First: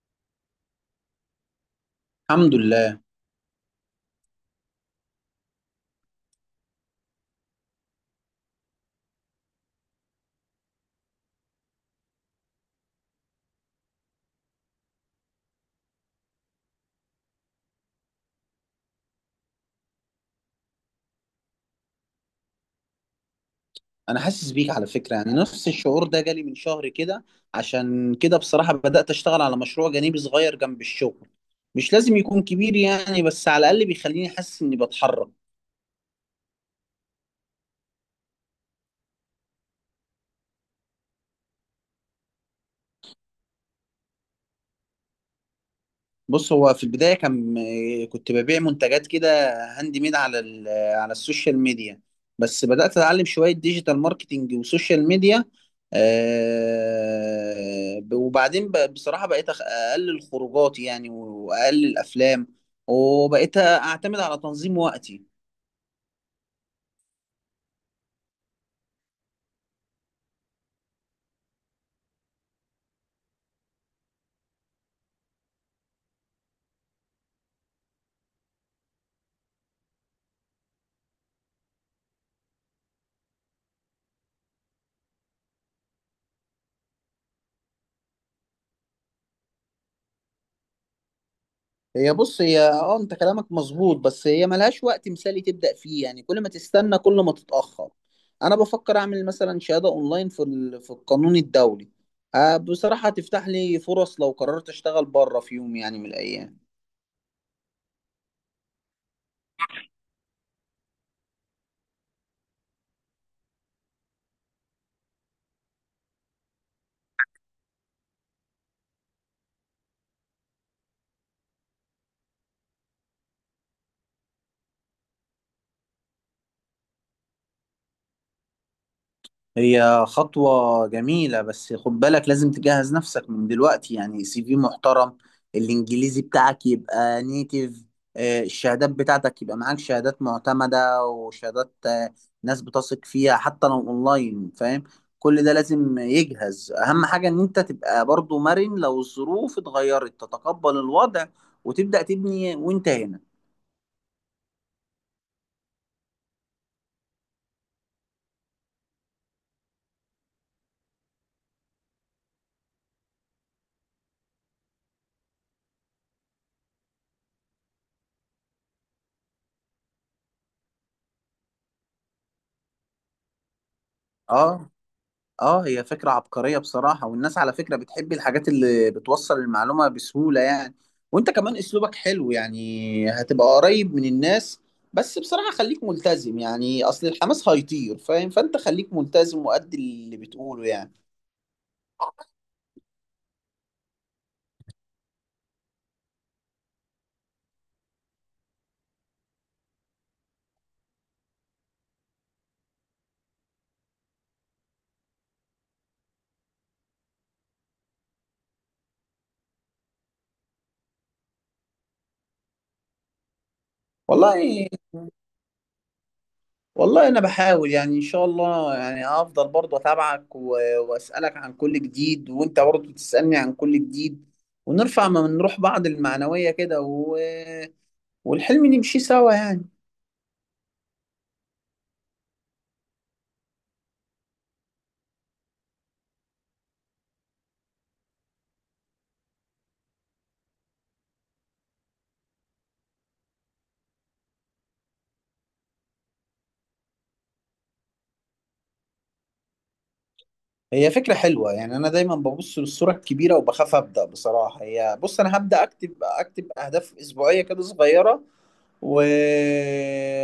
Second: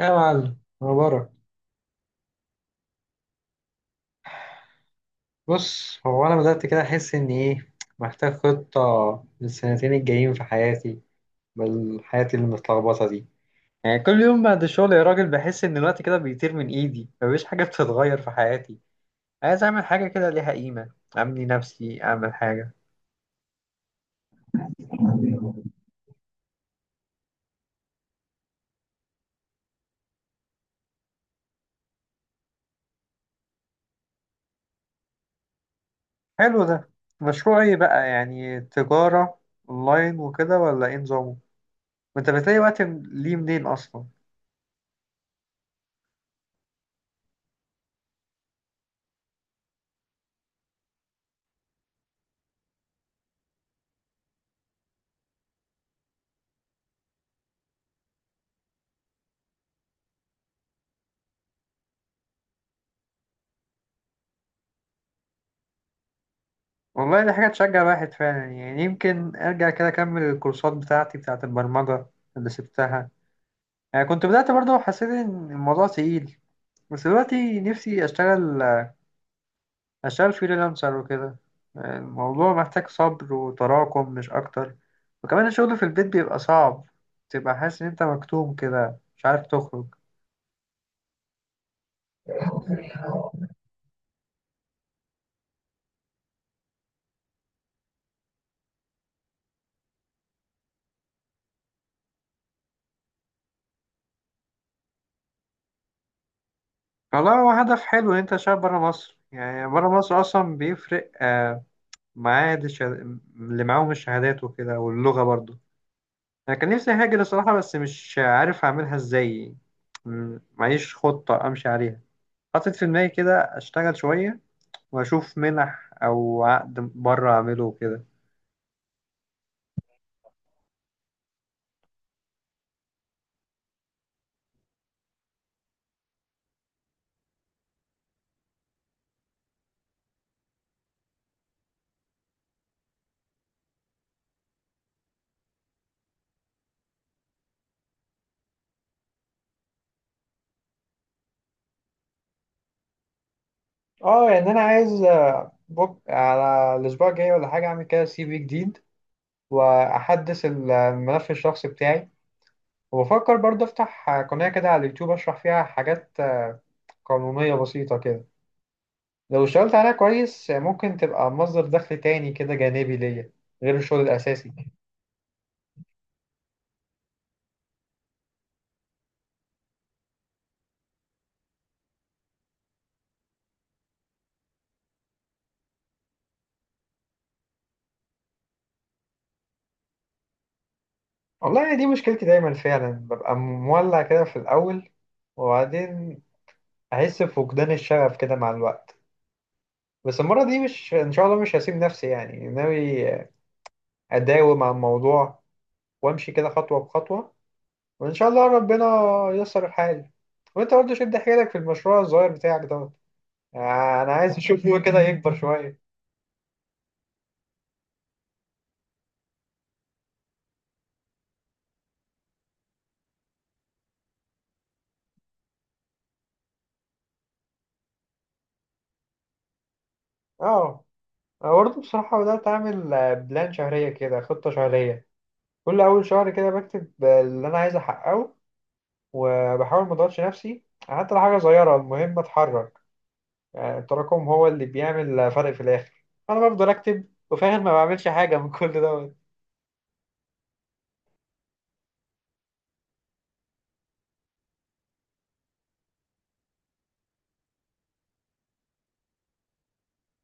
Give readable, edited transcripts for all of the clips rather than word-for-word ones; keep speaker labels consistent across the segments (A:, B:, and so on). A: يا معلم مبارك.
B: الحمد لله.
A: بص، هو أنا بدأت كده أحس إن إيه، محتاج خطة للسنتين الجايين في حياتي، بل حياتي المتلخبطة دي. يعني كل يوم بعد الشغل يا راجل، بحس إن الوقت كده بيطير من إيدي، مفيش حاجة بتتغير في حياتي. عايز أعمل حاجة كده ليها قيمة، أبني نفسي، أعمل حاجة.
B: انا حاسس بيك على فكره، يعني نفس الشعور ده جالي من شهر كده. عشان كده بصراحه بدات اشتغل على مشروع جانبي صغير جنب الشغل. مش لازم يكون كبير يعني، بس على الاقل بيخليني حاسس اني بتحرك.
A: حلو ده. مشروع إيه بقى؟ يعني تجارة أونلاين وكده، ولا إيه نظامه؟ وأنت بتلاقي وقت ليه منين أصلا؟
B: بص، هو في البداية كنت ببيع منتجات كده هاند ميد على السوشيال ميديا. بس بدأت أتعلم شوية ديجيتال ماركتينج وسوشيال ميديا. وبعدين بصراحة بقيت أقلل خروجاتي يعني، وأقلل أفلام، وبقيت أعتمد على تنظيم وقتي.
A: والله دي حاجة تشجع الواحد فعلا، يعني يمكن أرجع كده أكمل الكورسات بتاعتي بتاعة البرمجة اللي سبتها. يعني كنت بدأت برضه، حسيت إن الموضوع تقيل، بس دلوقتي نفسي أشتغل فريلانسر وكده. يعني الموضوع محتاج صبر وتراكم مش أكتر. وكمان الشغل في البيت بيبقى صعب، تبقى حاسس إن أنت مكتوم كده، مش عارف تخرج.
B: هي بص هي اه انت كلامك مظبوط، بس هي ملهاش وقت مثالي تبدأ فيه، يعني كل ما تستنى كل ما تتأخر. انا بفكر اعمل مثلا شهادة اونلاين في القانون الدولي. بصراحة هتفتح لي فرص لو قررت اشتغل بره في يوم يعني من الايام.
A: والله هو هدف حلو إن أنت تشتغل برا مصر. يعني برا مصر أصلا بيفرق معاه دي اللي معاهم الشهادات وكده، واللغة برضو. أنا كان نفسي هاجر الصراحة، بس مش عارف أعملها إزاي. معيش خطة أمشي عليها. حاطط في دماغي كده أشتغل شوية وأشوف منح أو عقد بره أعمله وكده.
B: هي خطوة جميلة، بس خد بالك لازم تجهز نفسك من دلوقتي، يعني سي في محترم، الإنجليزي بتاعك يبقى نيتيف، الشهادات بتاعتك يبقى معاك شهادات معتمدة وشهادات ناس بتثق فيها حتى لو أونلاين، فاهم. كل ده لازم يجهز. أهم حاجة إن أنت تبقى برضو مرن، لو الظروف اتغيرت تتقبل الوضع وتبدأ تبني وأنت هنا.
A: اه يعني انا عايز على الاسبوع الجاي ولا حاجه اعمل كده سي في جديد، واحدث الملف الشخصي بتاعي. وبفكر برضه افتح قناه كده على اليوتيوب اشرح فيها حاجات قانونيه بسيطه كده. لو اشتغلت عليها كويس، ممكن تبقى مصدر دخل تاني كده جانبي ليا، غير الشغل الأساسي.
B: اه، اه، هي فكرة عبقرية بصراحة، والناس على فكرة بتحب الحاجات اللي بتوصل المعلومة بسهولة يعني. وانت كمان اسلوبك حلو، يعني هتبقى قريب من الناس. بس بصراحة خليك ملتزم، يعني اصل الحماس هيطير، فاهم؟ فانت خليك ملتزم وأدي اللي بتقوله يعني.
A: والله يعني دي مشكلتي دايما، فعلا ببقى مولع كده في الأول، وبعدين أحس بفقدان الشغف كده مع الوقت. بس المرة دي مش، إن شاء الله مش هسيب نفسي. يعني ناوي أداوم على الموضوع وأمشي كده خطوة بخطوة، وإن شاء الله ربنا ييسر الحال. وأنت برضه شد حيلك في المشروع الصغير بتاعك دوت. يعني أنا عايز
B: والله،
A: أشوفه كده يكبر شوية.
B: والله انا بحاول يعني، ان شاء الله يعني، هفضل برضه اتابعك واسالك عن كل جديد، وانت برضه تسالني عن كل جديد، ونرفع من روح بعض المعنوية كده والحلم نمشي سوا يعني.
A: أه، أنا برضه بصراحة بدأت أعمل بلان شهرية كده، خطة شهرية. كل أول شهر كده بكتب اللي أنا عايز أحققه، وبحاول ما أضغطش نفسي، حتى لو حاجة صغيرة المهم أتحرك. يعني التراكم هو اللي بيعمل فرق في الآخر. أنا بفضل أكتب وفي الآخر ما بعملش حاجة من كل دوت.
B: هي فكرة حلوة يعني، أنا دايما ببص للصورة الكبيرة وبخاف أبدأ بصراحة. هي بص، أنا هبدأ أكتب أهداف أسبوعية كده صغيرة، و...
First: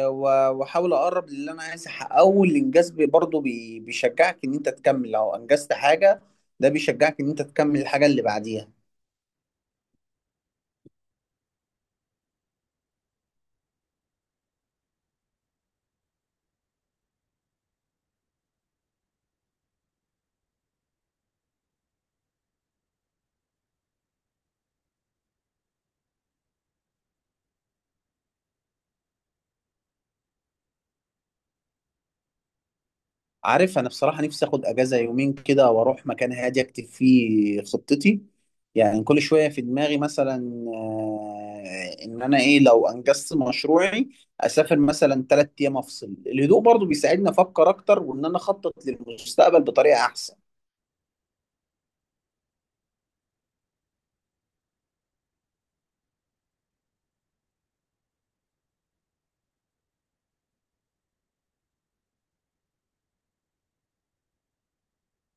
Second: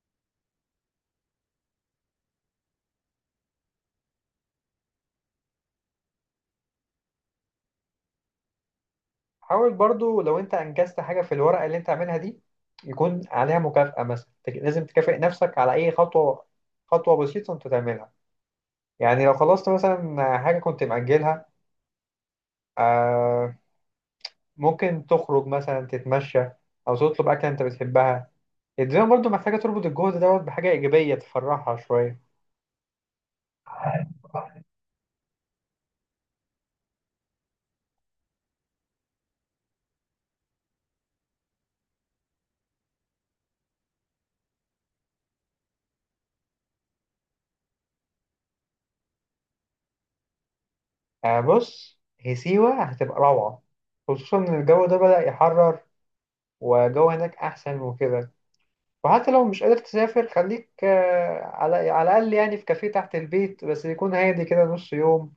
B: وأحاول أقرب للي أنا عايز أحققه، والإنجاز برضه بيشجعك إن أنت تكمل لو أنجزت حاجة. ده بيشجعك إن أنت تكمل الحاجة اللي بعديها.
A: حاول برضو لو أنت أنجزت حاجة في الورقة اللي أنت عاملها دي، يكون عليها مكافأة. مثلا لازم تكافئ نفسك على أي خطوة، خطوة بسيطة أنت تعملها. يعني لو خلصت مثلا حاجة كنت مأجلها، آه، ممكن تخرج مثلا تتمشى او تطلب اكله انت بتحبها. الدنيا برضو محتاجه تربط الجهد دوت بحاجه ايجابيه تفرحها شويه.
B: عارف، انا بصراحه نفسي اخد اجازه يومين كده، واروح مكان هادي اكتب فيه خطتي. يعني كل شويه في دماغي مثلا، ان انا ايه لو انجزت مشروعي. اسافر مثلا 3 ايام افصل. الهدوء برضو بيساعدني افكر اكتر، وان انا اخطط للمستقبل بطريقه احسن.
A: بص، هي سيوه هتبقى روعه، خصوصا ان الجو ده بدأ يحرر، وجو هناك احسن وكده. وحتى لو مش قادر تسافر خليك على الاقل، يعني في كافيه تحت البيت بس يكون هادي كده نص يوم،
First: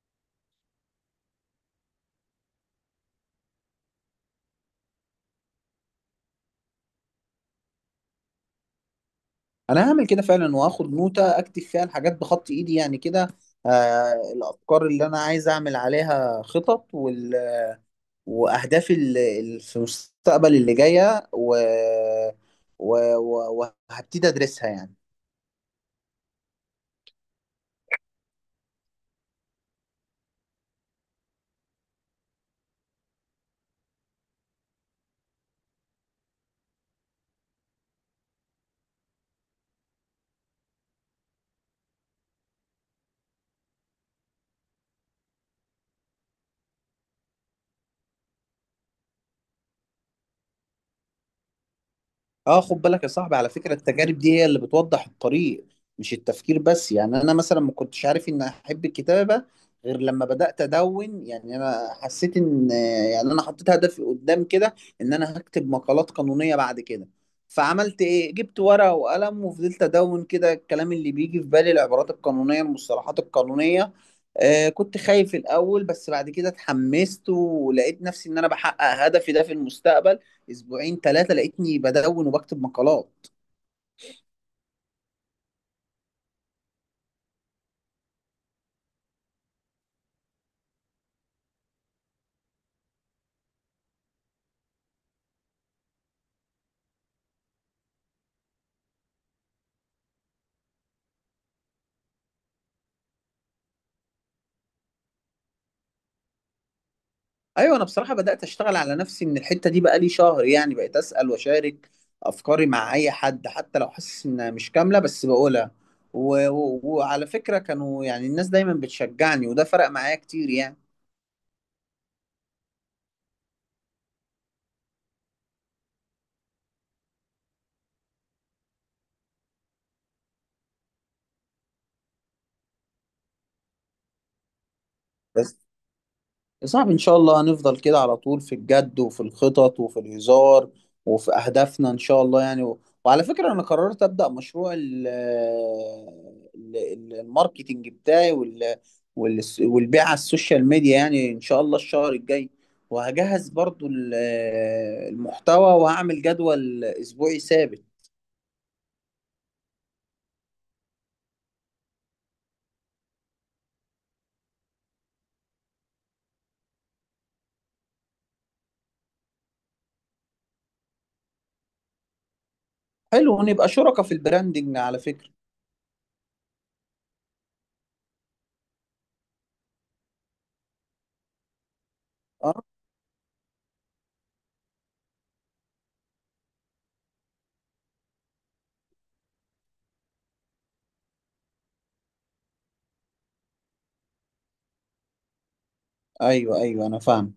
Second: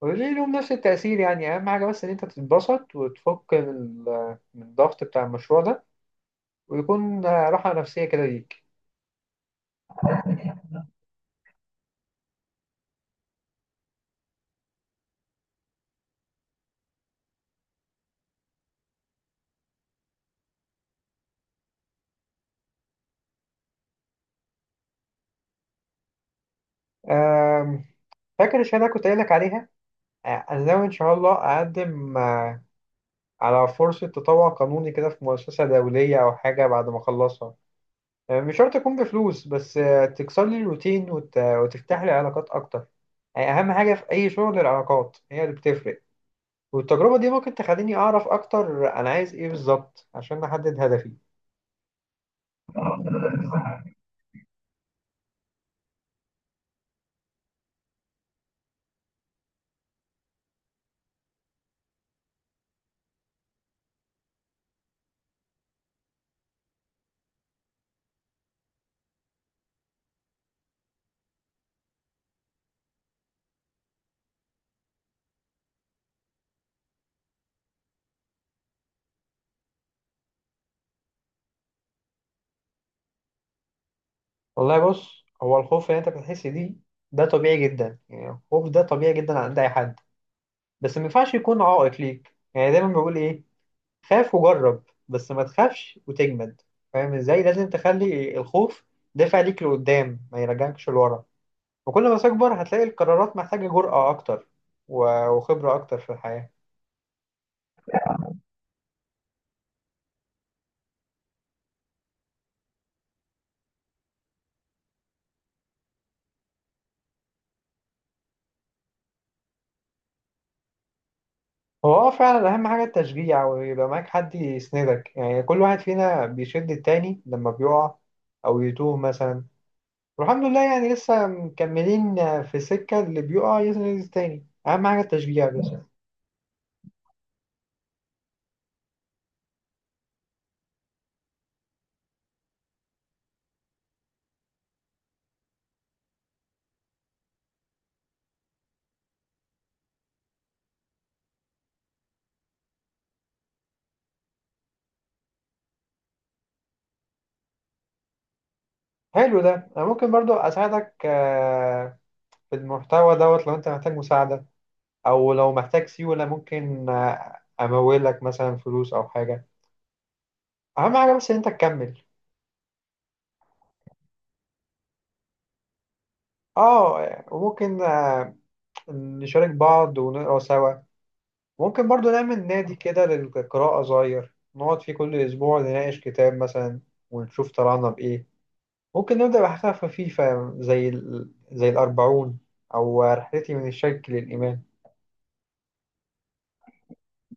A: وليه لهم نفس التأثير. يعني أهم حاجة بس إن أنت تتبسط وتفك من من الضغط بتاع المشروع ده، ويكون راحة نفسية كده ليك.
B: انا هعمل كده فعلا، واخد نوتة اكتب فيها الحاجات بخط ايدي يعني كده. الافكار اللي انا عايز اعمل عليها خطط، واهدافي في المستقبل اللي جايه، وهبتدي ادرسها يعني.
A: آم، فاكر الشهادة اللي كنت قايل لك عليها؟ أنا ناوي إن شاء الله أقدم على فرصة تطوع قانوني كده في مؤسسة دولية أو حاجة بعد ما أخلصها، مش شرط تكون بفلوس، بس تكسر لي الروتين وتفتح لي علاقات أكتر، أهم حاجة في أي شغل العلاقات هي اللي بتفرق، والتجربة دي ممكن تخليني أعرف أكتر أنا عايز إيه بالظبط عشان أحدد هدفي.
B: اه، خد بالك يا صاحبي، على فكرة التجارب دي هي اللي بتوضح الطريق، مش التفكير بس يعني. انا مثلا ما كنتش عارف ان احب الكتابة غير لما بدأت ادون. يعني انا حسيت ان، يعني انا حطيت هدفي قدام كده ان انا هكتب مقالات قانونية بعد كده. فعملت ايه، جبت ورقة وقلم وفضلت ادون كده الكلام اللي بيجي في بالي، العبارات القانونية، المصطلحات القانونية. كنت خايف الاول، بس بعد كده اتحمست ولقيت نفسي ان انا بحقق هدفي ده في المستقبل. اسبوعين ثلاثه لقيتني بدون وبكتب مقالات.
A: والله بص، هو الخوف اللي أنت بتحس بيه ده طبيعي جدا، يعني الخوف ده طبيعي جدا عند أي حد. بس ما ينفعش يكون عائق ليك، يعني دايما بقول ايه؟ خاف وجرب، بس ما تخافش وتجمد. فاهم ازاي؟ لازم تخلي الخوف دافع ليك لقدام ما يرجعكش لورا. وكل ما تكبر هتلاقي القرارات محتاجة جرأة اكتر وخبرة اكتر في الحياة.
B: ايوه، انا بصراحه بدات اشتغل على نفسي من الحته دي بقالي شهر يعني، بقيت اسال واشارك افكاري مع اي حد حتى لو حاسس انها مش كامله، بس بقولها. وعلى فكره كانوا يعني الناس دايما بتشجعني، وده فرق معايا كتير يعني.
A: هو فعلا اهم حاجة التشجيع، ويبقى معاك حد يسندك. يعني كل واحد فينا بيشد التاني لما بيقع او يتوه مثلا، والحمد لله يعني لسه مكملين في السكة، اللي بيقع يسند التاني، اهم حاجة التشجيع
B: بس
A: بس.
B: يا صاحبي إن شاء الله هنفضل كده على طول في الجد وفي الخطط وفي الهزار وفي أهدافنا إن شاء الله يعني. وعلى فكرة، أنا قررت أبدأ مشروع الماركتينج بتاعي، والبيع على السوشيال ميديا يعني إن شاء الله الشهر الجاي. وهجهز برضو المحتوى، وهعمل جدول أسبوعي ثابت.
A: حلو ده. انا ممكن برضو اساعدك في المحتوى دوت لو انت محتاج مساعدة، او لو محتاج سيولة ممكن امولك مثلا فلوس او حاجة. اهم حاجة بس ان انت تكمل.
B: حلو، ونبقى شركاء في البراندنج على فكرة.
A: اه، وممكن نشارك بعض ونقرا سوا. ممكن برضو نعمل
B: أه،
A: نادي كده للقراءة صغير، نقعد فيه كل اسبوع نناقش كتاب مثلا ونشوف طلعنا بايه. ممكن نبدأ بحاجة خفيفة زي زي الأربعون، أو رحلتي من الشرك للإيمان.
B: أيوه، أيوه، أنا فاهم.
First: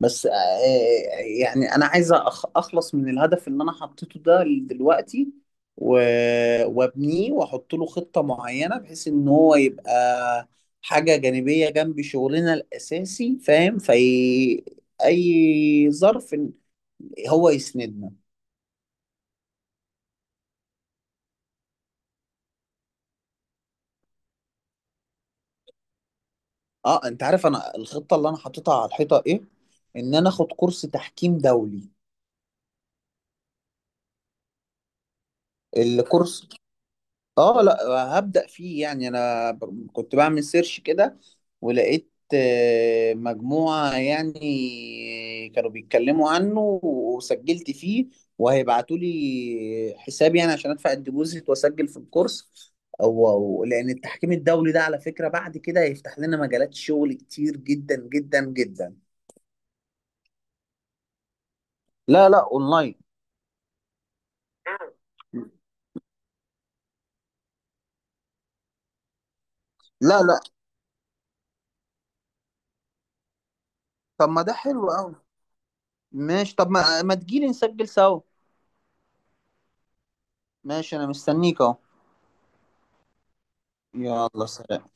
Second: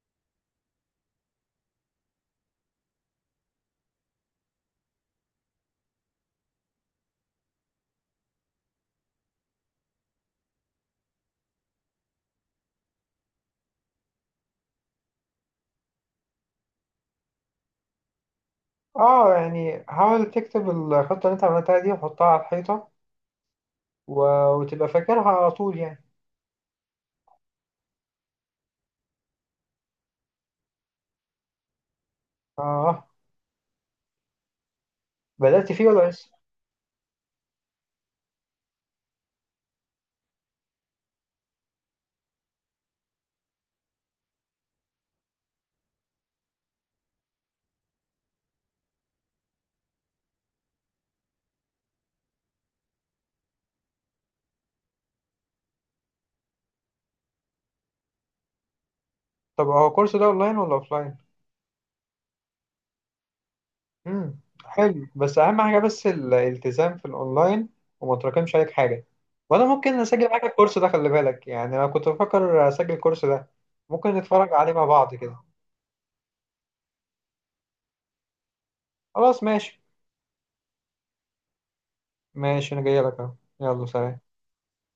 B: بس يعني انا عايز اخلص من الهدف اللي انا حطيته ده دلوقتي، وابنيه واحط له خطة معينة، بحيث ان هو يبقى حاجة جانبية جنب شغلنا الاساسي، فاهم، في اي ظرف إن هو يسندنا.
A: اه، يعني حاول تكتب الخطة اللي انت عملتها دي وحطها على الحيطة، و... وتبقى فاكرها على طول يعني.
B: اه، انت عارف انا الخطة اللي انا حاططها على الحيطة ايه؟ ان انا اخد كورس تحكيم دولي.
A: اه، بدأت فيه ولا لسه؟
B: الكورس، اه، لا، هبدأ فيه يعني. انا كنت بعمل سيرش كده، ولقيت مجموعة يعني كانوا بيتكلموا عنه، وسجلت فيه، وهيبعتوا لي حساب يعني عشان ادفع الديبوزيت واسجل في الكورس. او لان التحكيم الدولي ده على فكرة بعد كده هيفتح لنا مجالات شغل كتير جدا جدا جدا.
A: طب هو الكورس ده اونلاين ولا اوفلاين؟
B: لا، لا، اونلاين.
A: امم حلو، بس اهم حاجة بس الالتزام في الاونلاين، وما تراكمش عليك حاجة. وانا ممكن
B: لا،
A: اسجل
B: لا.
A: معاك الكورس ده، خلي بالك يعني انا كنت بفكر اسجل الكورس ده. ممكن
B: طب ما
A: نتفرج
B: ده
A: عليه مع
B: حلو
A: بعض
B: قوي.
A: كده.
B: ماشي، طب ما تجيلي نسجل سوا.
A: خلاص ماشي.
B: ماشي، انا مستنيك اهو.
A: ماشي انا جاي لك اهو. يلا سلام.
B: يلا سلام.